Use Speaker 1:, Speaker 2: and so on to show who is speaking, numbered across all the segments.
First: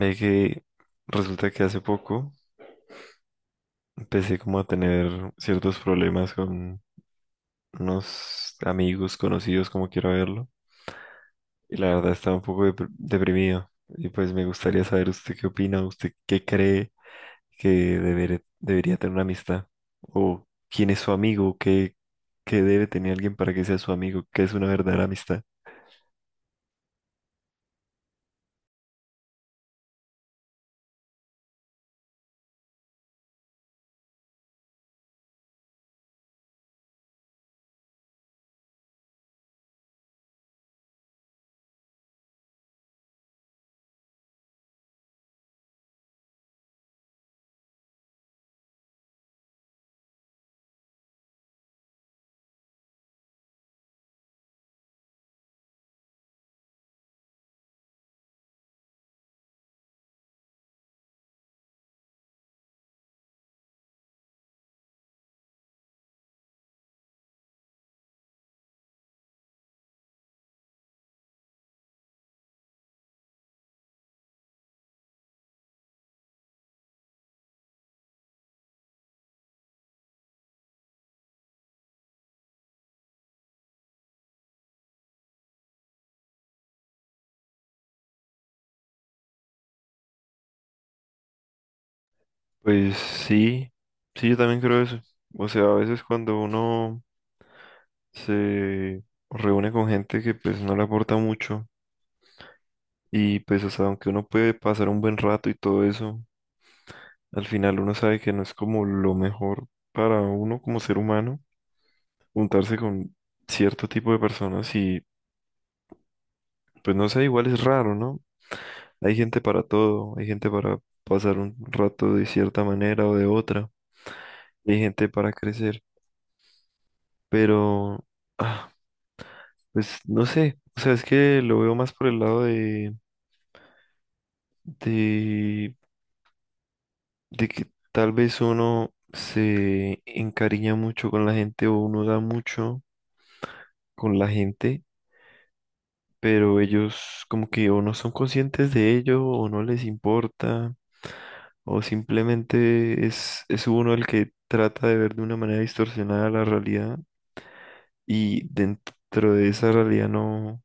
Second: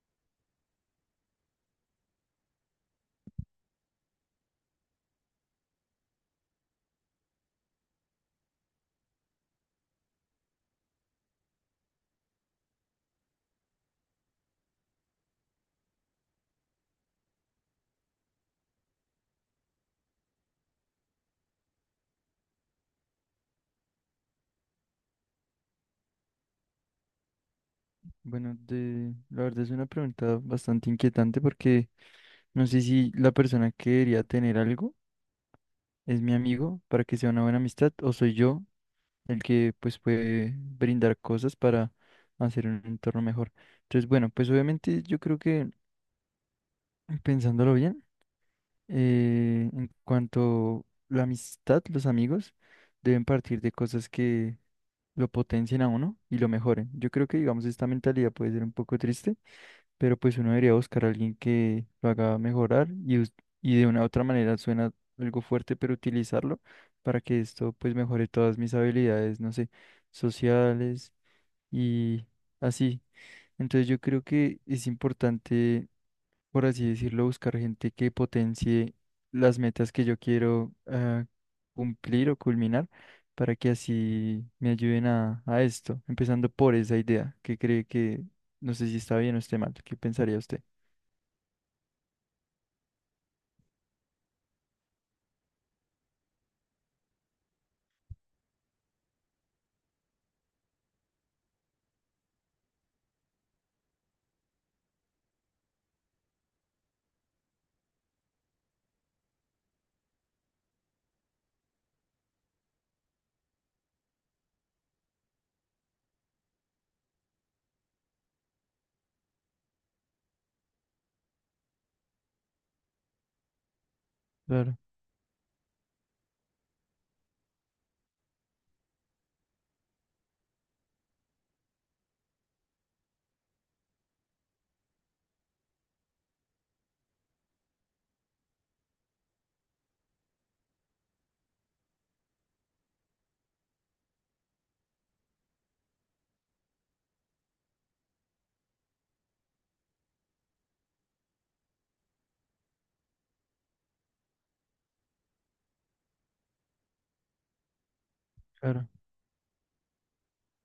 Speaker 1: Ve que resulta que hace poco empecé como a tener ciertos problemas con unos amigos conocidos, como quiera verlo, y la verdad estaba un poco deprimido. Y pues me gustaría saber usted qué opina, usted qué cree que debería tener una amistad, o quién es su amigo, qué, qué debe tener alguien para que sea su amigo, qué es una verdadera amistad.
Speaker 2: Bueno, la verdad es una pregunta bastante inquietante porque no sé si la persona que debería tener algo es mi amigo para que sea una buena amistad o soy yo el que pues puede brindar cosas para hacer un entorno mejor. Entonces, bueno, pues obviamente yo creo que pensándolo bien, en cuanto la amistad, los amigos deben partir de cosas que lo potencien a uno y lo mejoren. Yo creo que digamos esta mentalidad puede ser un poco triste pero pues uno debería buscar a alguien que lo haga mejorar y y de una u otra manera suena algo fuerte, pero utilizarlo para que esto pues mejore todas mis habilidades, no sé, sociales y así. Entonces yo creo que es importante, por así decirlo, buscar gente que potencie las metas que yo quiero cumplir o culminar para que así me ayuden a esto, empezando por esa idea que cree que, no sé si está bien o esté mal, ¿qué pensaría usted?
Speaker 1: Pues sí, sí, yo también creo eso. O sea, a veces cuando uno se reúne con gente que pues no le aporta mucho y pues o sea, aunque uno puede pasar un buen rato y todo eso, al final uno sabe que no es como lo mejor para uno como ser humano juntarse con cierto tipo de personas y pues no sé, igual es raro, ¿no? Hay gente para todo, hay gente para pasar un rato de cierta manera o de otra,
Speaker 2: Claro,
Speaker 1: hay gente para crecer, pero ah, pues no sé, o sea, es que lo veo más por el lado de, de de que tal vez uno se encariña mucho con la gente o uno da mucho con la gente, pero ellos como que o no son conscientes de ello o no les importa o simplemente es uno el que trata de ver de una manera distorsionada la realidad y
Speaker 2: claro.
Speaker 1: dentro de esa realidad no,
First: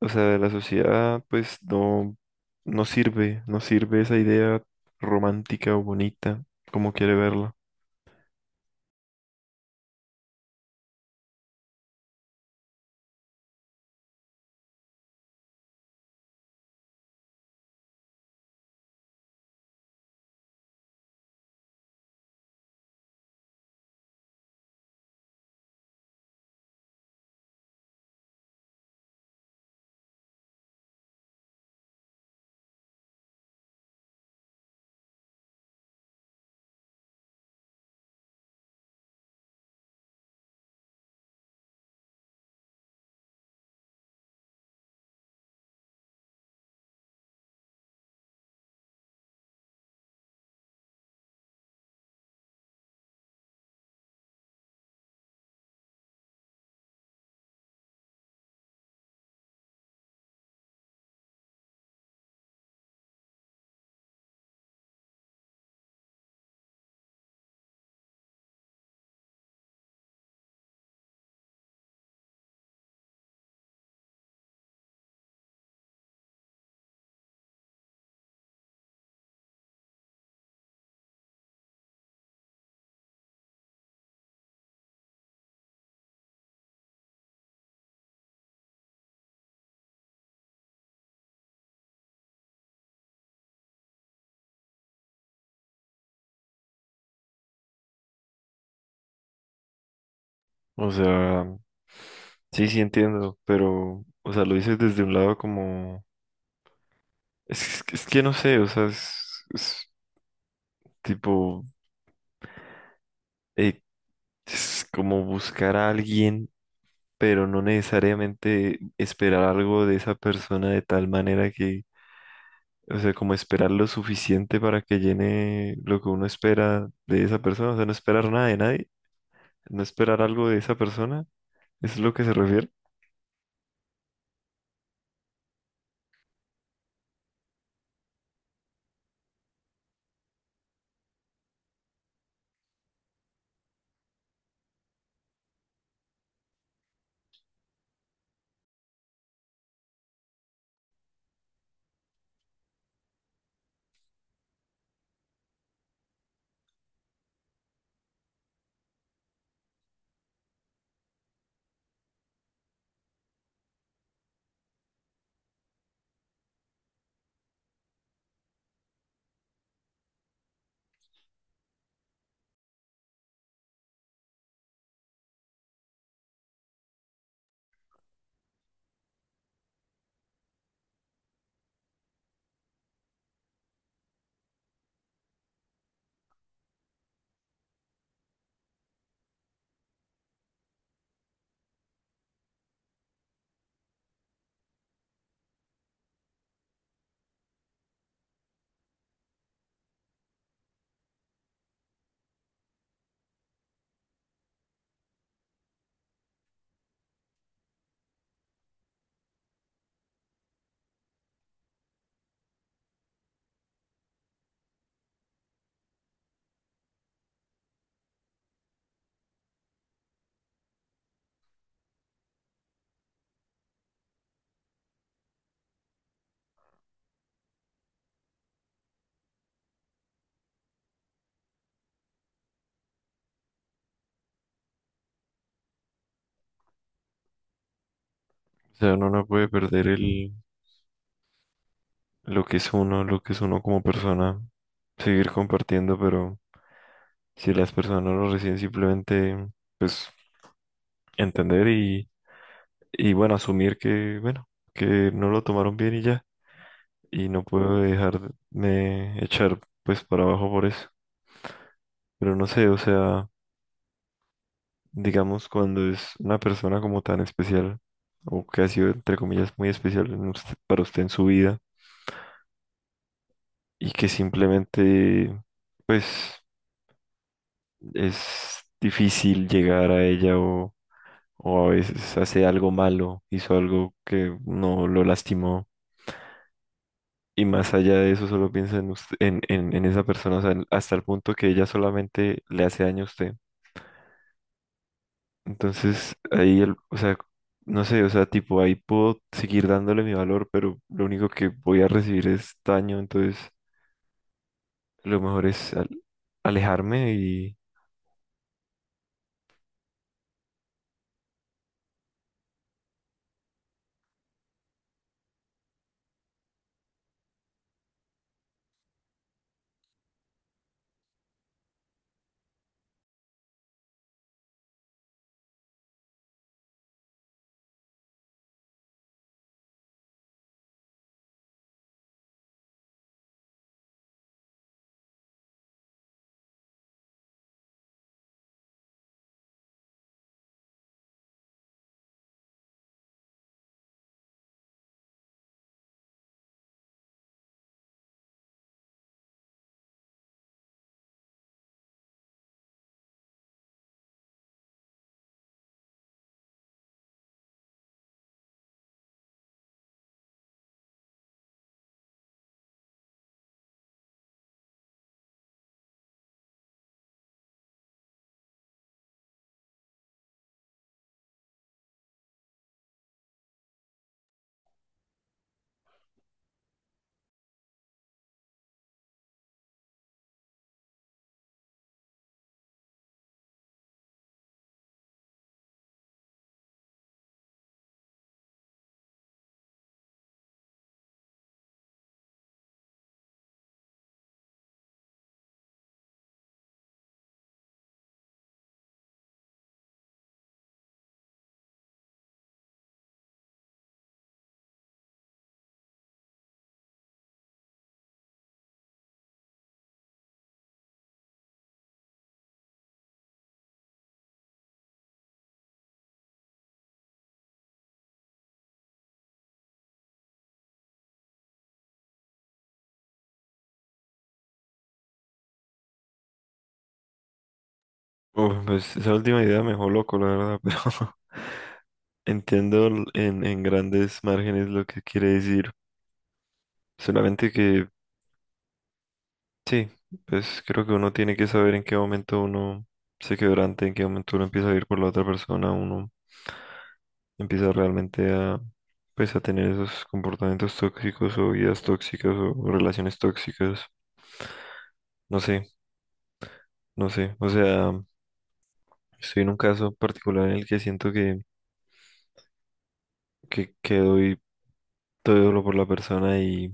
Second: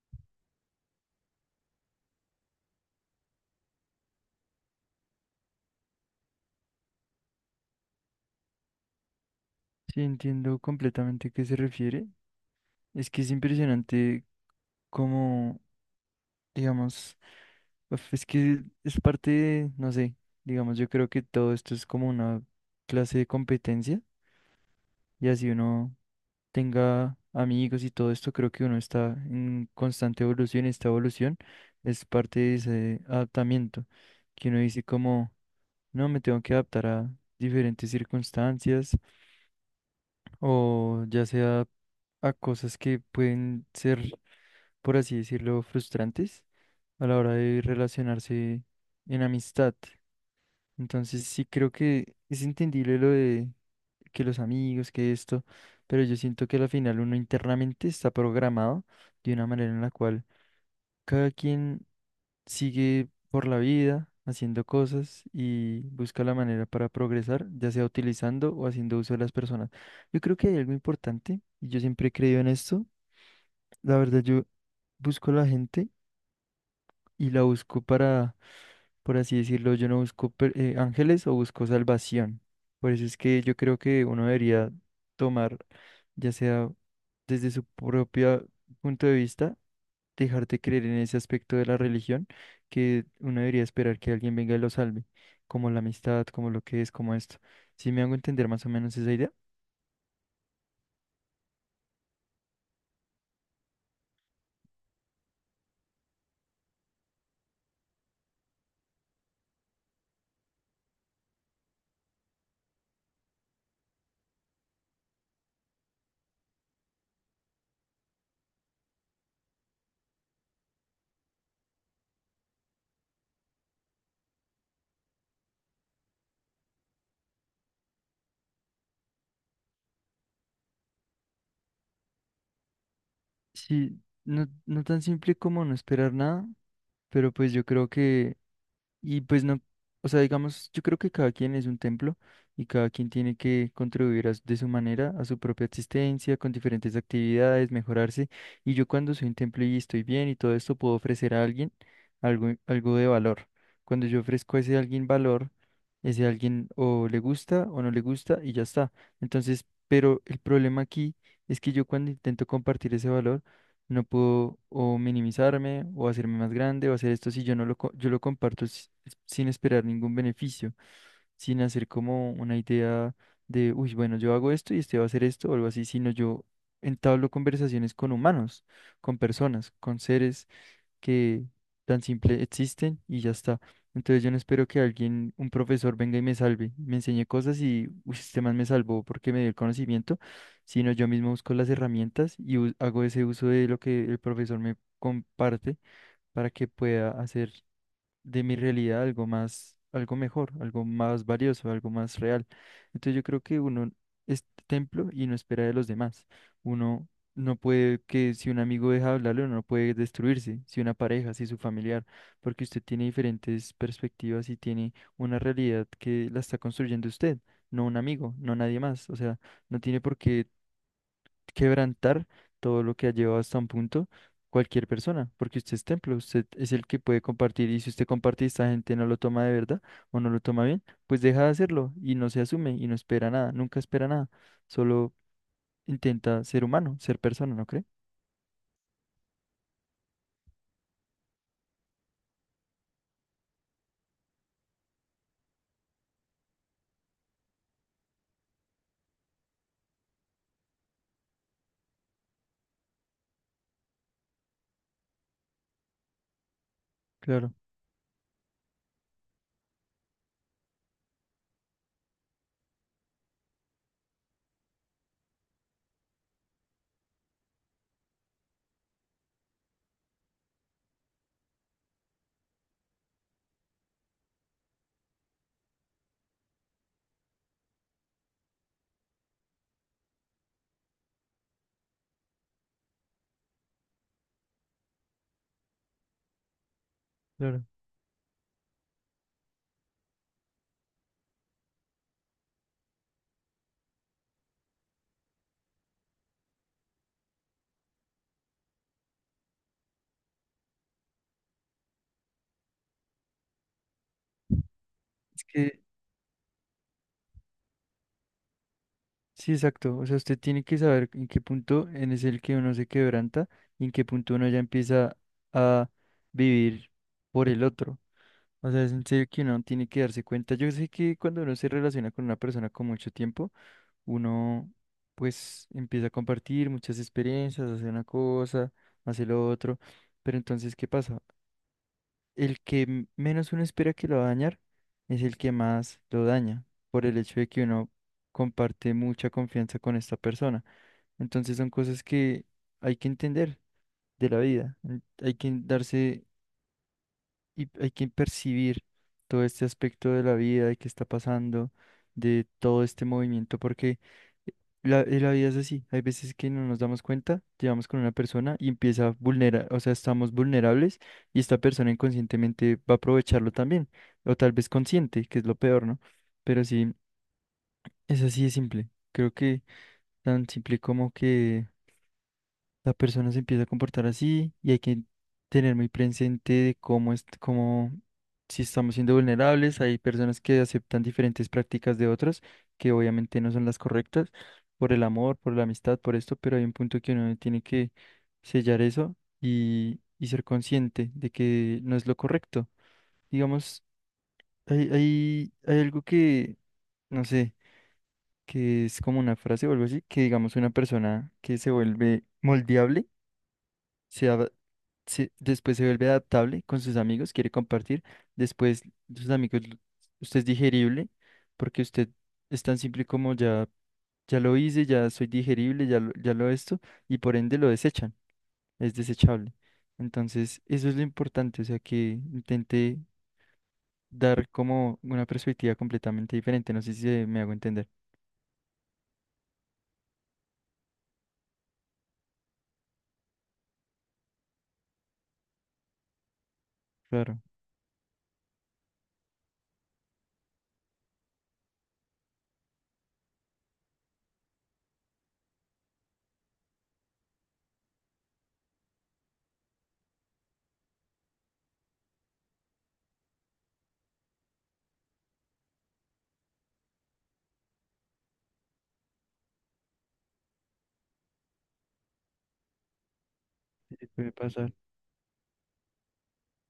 Speaker 1: o sea, de la sociedad pues no, no sirve, no sirve esa idea romántica o bonita como quiere verla.
Speaker 2: Sí, entiendo completamente a qué se refiere. Es que es impresionante cómo, digamos, uf, es que es parte de, no sé, digamos, yo creo que todo esto es como una clase de competencia y así uno tenga amigos y todo esto, creo que uno está en constante evolución y esta evolución es parte de ese adaptamiento que uno dice como, no, me tengo que adaptar a diferentes circunstancias o ya sea a cosas que pueden ser, por así decirlo, frustrantes a la hora de relacionarse en amistad. Entonces sí creo que es entendible lo de que los amigos, que esto, pero yo siento que al final uno internamente está programado de una manera en la cual cada quien sigue por la vida haciendo cosas y busca la manera para progresar, ya sea utilizando o haciendo uso de las personas. Yo creo que hay algo importante y yo siempre he creído en esto. La verdad, yo busco la gente y la busco para, por así decirlo, yo no busco ángeles o busco salvación. Por eso es que yo creo que uno debería tomar, ya sea desde su propio punto de vista, dejarte creer en ese aspecto de la religión que uno debería esperar que alguien venga y lo salve, como la amistad, como lo que es, como esto. ¿Si me hago entender más o menos esa idea?
Speaker 1: O sea, sí, sí entiendo, pero, o sea, lo dices desde un lado como, es que no sé, o sea, es tipo, eh, es como buscar a alguien, pero no necesariamente esperar algo de esa persona de tal manera que, o sea, como esperar lo suficiente para que llene lo que uno espera de esa persona, o sea, no esperar nada de nadie, no esperar algo de esa persona, ¿eso es lo que se refiere?
Speaker 2: Sí, no, no tan simple como no esperar nada, pero pues yo creo que, y pues no, o sea, digamos, yo creo que cada quien es un templo y cada quien tiene que contribuir de su manera a su propia existencia, con diferentes actividades, mejorarse. Y yo cuando soy un templo y estoy bien y todo esto, puedo ofrecer a alguien algo, algo de valor. Cuando yo ofrezco a ese alguien valor, ese alguien o le gusta o no le gusta y ya está. Entonces, pero el problema aquí es que yo cuando intento compartir ese valor, no puedo o minimizarme o hacerme más grande o hacer esto si yo no yo lo comparto sin esperar ningún beneficio, sin hacer como una idea de, uy, bueno, yo hago esto y este va a hacer esto o algo así, sino yo entablo conversaciones con humanos, con personas, con seres que tan simple existen y ya está. Entonces yo no espero que alguien, un profesor venga y me salve, me enseñe cosas y uy, este man me salvó porque me dio el conocimiento, sino yo mismo busco las herramientas y hago ese uso de lo que el profesor me comparte para que pueda hacer de mi realidad algo más, algo mejor, algo más valioso, algo más real. Entonces yo creo que uno es templo y no espera de los demás. Uno no puede que si un amigo deja de hablarle, uno no puede destruirse, si una pareja, si su familiar, porque usted tiene diferentes perspectivas y tiene una realidad que la está construyendo usted, no un amigo, no nadie más. O sea, no tiene por qué quebrantar todo lo que ha llevado hasta un punto cualquier persona, porque usted es templo, usted es el que puede compartir y si usted comparte y esta gente no lo toma de verdad o no lo toma bien, pues deja de hacerlo y no se asume y no espera nada, nunca espera nada, solo intenta ser humano, ser persona, ¿no cree?
Speaker 1: O sea, uno no puede perder el lo que es uno, lo que es uno como persona, seguir compartiendo, pero si las personas lo reciben simplemente pues, entender y bueno, asumir que, bueno, que no lo tomaron bien y ya, y no
Speaker 2: Claro,
Speaker 1: puedo dejarme echar pues para abajo por eso. Pero no sé, o sea, digamos cuando es una persona como tan especial, o que ha sido entre comillas muy especial en para usted en su vida, y que simplemente pues es difícil llegar a ella o a veces hace algo malo, hizo algo que no lo lastimó. Y
Speaker 2: claro.
Speaker 1: más allá de eso, solo piensa en, en esa persona, o sea, hasta el punto que ella solamente le hace daño a usted. Entonces, ahí, el, o sea, no sé, o sea, tipo, ahí puedo seguir dándole mi valor, pero lo único que voy a recibir es daño, entonces lo mejor
Speaker 2: Es
Speaker 1: es
Speaker 2: que
Speaker 1: alejarme y...
Speaker 2: sí, exacto, o sea, usted tiene que saber en qué punto en es el que uno se quebranta y en qué punto uno ya empieza a vivir por el otro. O sea, es en serio que uno tiene que darse cuenta. Yo sé que cuando uno se relaciona con una persona con mucho tiempo, uno pues empieza a compartir muchas experiencias, hace una cosa, hace lo otro. Pero entonces, ¿qué pasa? El que menos uno espera que lo va a dañar es el que más lo daña, por el hecho de que uno comparte mucha confianza con esta persona. Entonces son cosas que hay que entender de la vida. Hay que darse y hay que percibir todo este aspecto de la vida, de qué está pasando, de todo este movimiento, porque la la vida es así. Hay veces que no nos damos cuenta, llevamos con una persona y empieza a vulnerar, o sea, estamos vulnerables y esta persona inconscientemente va a aprovecharlo también, o tal vez consciente, que es lo peor, ¿no? Pero sí, es así de simple. Creo que tan simple como que la persona se empieza a comportar así y hay que tener muy presente de cómo es, cómo, si estamos siendo vulnerables, hay personas que aceptan diferentes prácticas de otros que obviamente no son las correctas por el amor, por la amistad, por esto, pero hay un punto que uno tiene que sellar eso y ser consciente de que no es lo correcto. Digamos, hay algo que, no sé, que es como una frase o algo así, que digamos una persona que se vuelve moldeable se ad- después se vuelve adaptable con sus amigos, quiere compartir, después sus amigos, usted es digerible, porque usted es tan simple como ya, ya lo hice, ya soy digerible, ya lo esto, y por ende lo desechan, es desechable. Entonces, eso es lo importante, o sea, que intente dar como una perspectiva completamente diferente, no sé si me hago entender.
Speaker 1: Uf, pues esa última idea me dejó loco, la verdad, pero... Entiendo en grandes márgenes lo que quiere decir,
Speaker 2: Claro,
Speaker 1: solamente que sí, pues creo que uno tiene que saber en qué momento uno se quebrante, en qué momento uno empieza a ir por la otra persona, uno empieza realmente a, pues a tener esos comportamientos tóxicos o vidas tóxicas o relaciones tóxicas, no sé, no sé, o sea, estoy en un caso particular en el que siento que, que
Speaker 2: sí, puede
Speaker 1: doy
Speaker 2: pasar.
Speaker 1: todo lo por la persona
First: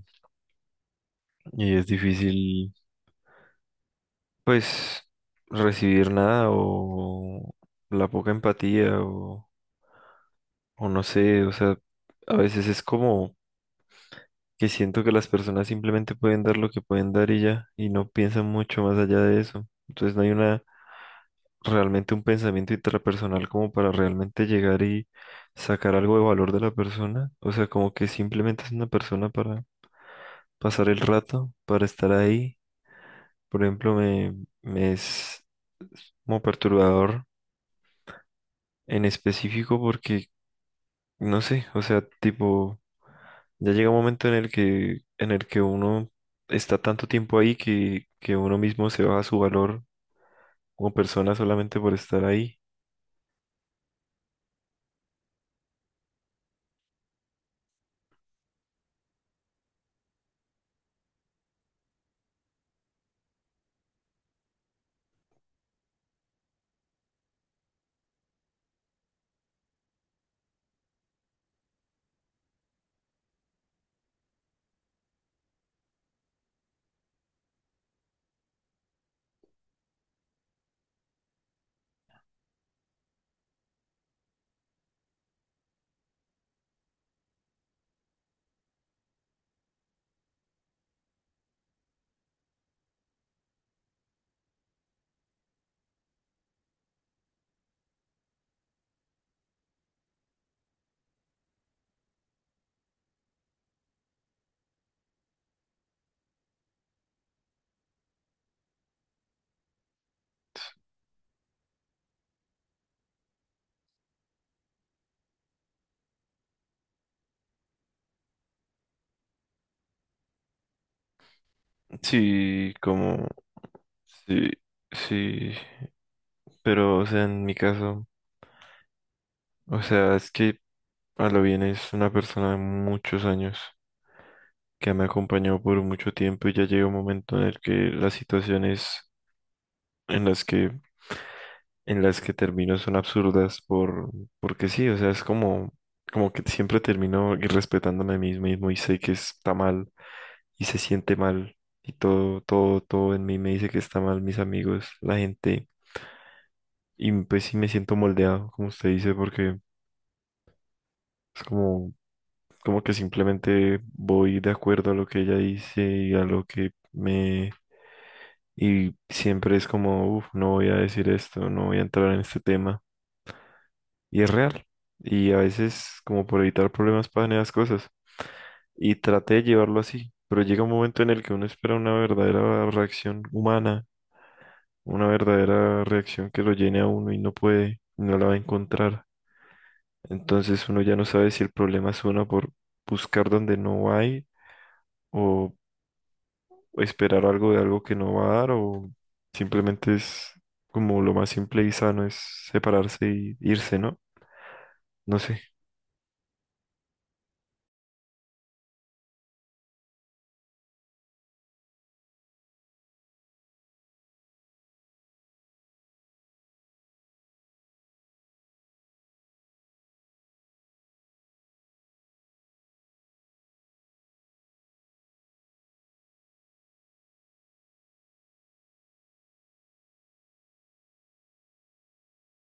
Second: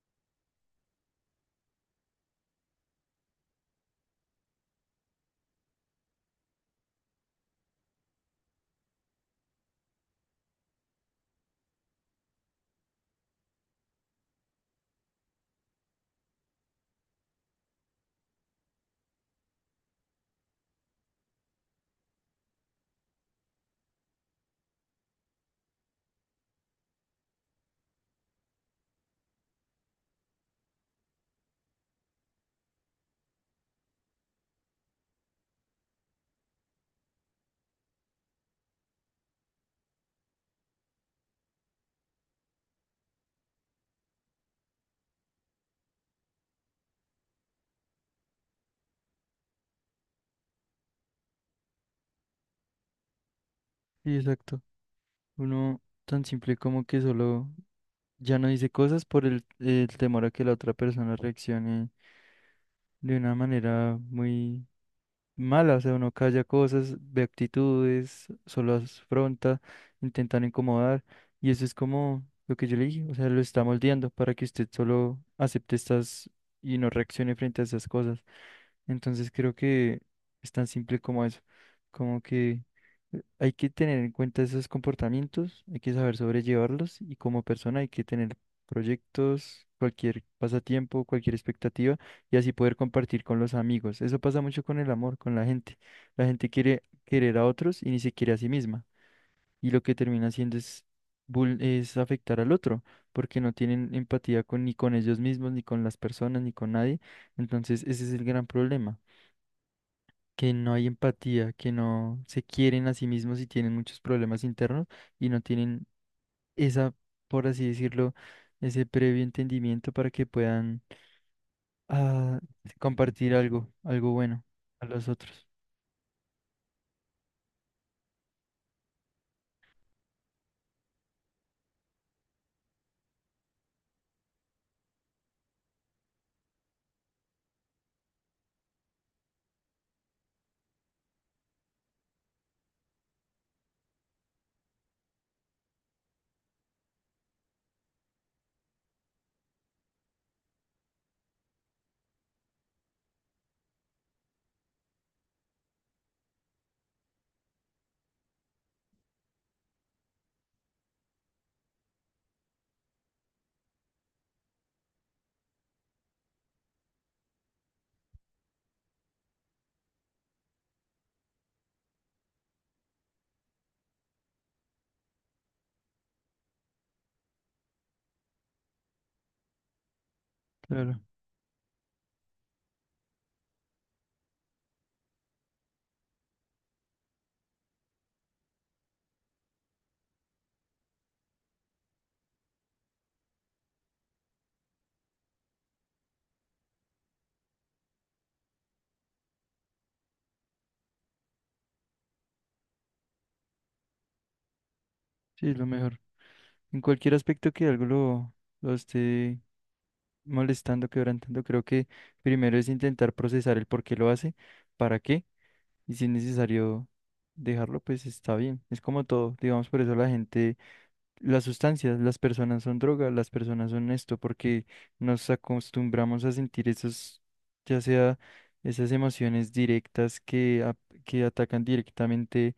Speaker 1: y es difícil pues recibir nada o la poca empatía o no sé, o sea, a veces es como que siento que las personas simplemente pueden dar lo que pueden dar y ya, y no piensan mucho más allá de eso. Entonces no hay una realmente un pensamiento intrapersonal como para realmente llegar y sacar algo de valor de la persona. O sea, como que simplemente es una persona para pasar el rato, para estar ahí. Por ejemplo, me es como perturbador en específico porque, no sé, o sea, tipo, ya llega un momento en el que uno está tanto tiempo ahí que uno mismo se baja su valor como persona solamente por estar ahí.
Speaker 2: Sí, exacto. Uno tan simple como que solo, ya no dice cosas por el temor a que la otra persona reaccione de una manera muy mala, o sea, uno calla cosas, ve actitudes, solo las afronta, intentan incomodar, y eso es como lo que yo le dije, o sea, lo está moldeando para que usted solo acepte estas y no reaccione frente a esas cosas. Entonces creo que es tan simple como eso, como que hay que tener en cuenta esos comportamientos, hay que saber sobrellevarlos y como persona hay que tener proyectos, cualquier pasatiempo, cualquier expectativa y así poder compartir con los amigos. Eso pasa mucho con el amor, con la gente. La gente quiere querer a otros y ni se quiere a sí misma. Y lo que termina haciendo es, es afectar al otro, porque no tienen empatía con, ni con ellos mismos, ni con las personas, ni con nadie. Entonces, ese es el gran problema, que no hay empatía, que no se quieren a sí mismos y tienen muchos problemas internos y no tienen esa, por así decirlo, ese previo entendimiento para que puedan a
Speaker 1: Sí, como,
Speaker 2: compartir algo, algo bueno
Speaker 1: sí,
Speaker 2: a los otros.
Speaker 1: sí, pero, o sea, en mi caso, o sea, es que a lo bien es una persona de muchos años que me acompañó por mucho tiempo y ya llega un momento en el que las situaciones en las que en las que termino son absurdas por, porque sí, o sea, es como, como que siempre termino irrespetándome a mí mismo y sé que está mal y se siente mal y todo, todo, todo en mí me dice que está mal, mis amigos, la gente, y pues sí me siento moldeado, como usted dice, porque es como, como que simplemente voy de acuerdo a lo que ella dice y a lo que me... Y siempre es como, uff, no voy a decir esto, no voy a entrar en este tema. Y es real. Y a veces, como por evitar problemas, pasan esas cosas. Y traté de llevarlo así, pero llega un
Speaker 2: Claro,
Speaker 1: momento en el que uno espera una verdadera reacción humana, una verdadera reacción que lo llene a uno y no puede, no la va a encontrar. Entonces uno ya no sabe si el problema es uno por buscar donde no hay o esperar algo de algo que no va a dar o simplemente es como lo más simple y sano es separarse y irse, ¿no? No sé.
Speaker 2: sí, es lo mejor. En cualquier aspecto que algo lo esté molestando, quebrantando, creo que primero es intentar procesar el por qué lo hace, para qué, y si es necesario dejarlo, pues está bien. Es como todo, digamos, por eso la gente, las sustancias, las personas son drogas, las personas son esto, porque nos acostumbramos a sentir esos, ya sea esas emociones directas que, que atacan directamente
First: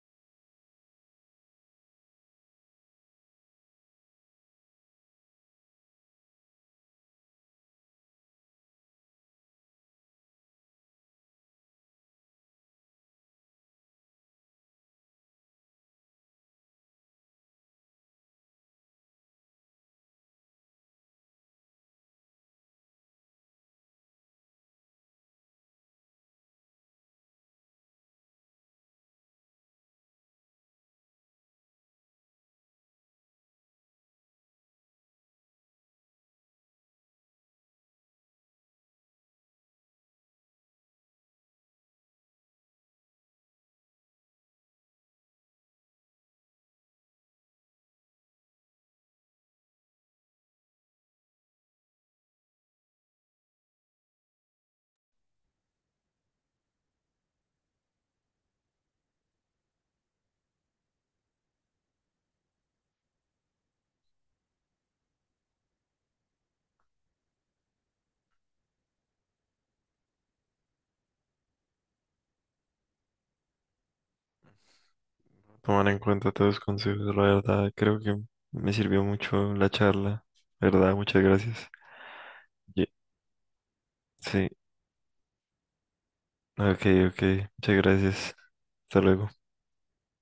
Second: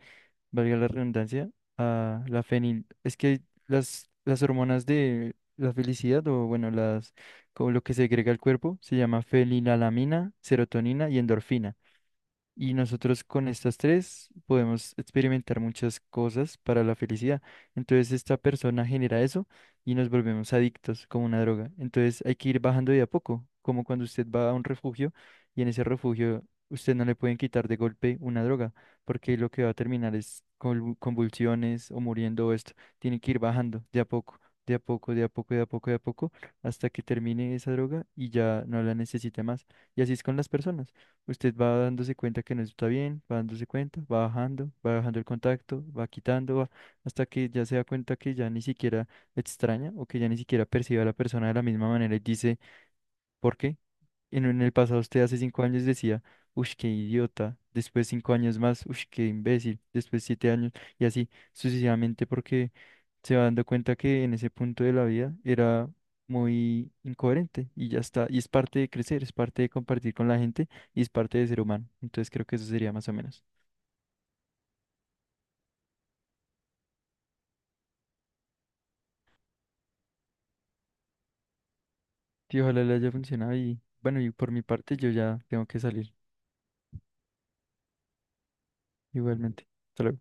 Speaker 2: valga la redundancia, a la fenil. Es que las hormonas de la felicidad, o bueno, las, como lo que segrega el cuerpo, se llama fenilalanina, serotonina y endorfina. Y nosotros con estas tres podemos experimentar muchas cosas para la felicidad. Entonces esta persona genera eso y nos volvemos adictos como una droga. Entonces hay que ir bajando de a poco, como cuando usted va a un refugio y en ese refugio usted no le pueden quitar de golpe una droga, porque lo que va a terminar es con convulsiones o muriendo o esto. Tiene que ir bajando de a poco, de a poco, de a poco, de a poco, de a poco, hasta que termine esa droga y ya no la necesite más. Y así es con las personas. Usted va dándose cuenta que no está bien, va dándose cuenta, va bajando el contacto, va quitando, hasta que ya se da cuenta que ya ni siquiera extraña o que ya ni siquiera percibe a la persona de la misma manera y dice, ¿por qué? En el pasado usted hace 5 años decía, uff, qué idiota, después 5 años más, uff, qué imbécil, después 7 años y así sucesivamente porque se va dando cuenta que en ese punto de la vida era muy incoherente y ya está. Y es parte de crecer, es parte de compartir con la gente y es parte de ser humano. Entonces creo que eso sería más o menos.
Speaker 1: Tomar en cuenta todos los consejos, la verdad, creo que me sirvió mucho la charla, ¿verdad? Muchas gracias.
Speaker 2: Y ojalá
Speaker 1: Ye-
Speaker 2: le haya funcionado y bueno, y
Speaker 1: Sí,
Speaker 2: por mi parte yo ya tengo que salir
Speaker 1: ok, ok, muchas gracias. Hasta luego.
Speaker 2: igualmente. Hasta luego.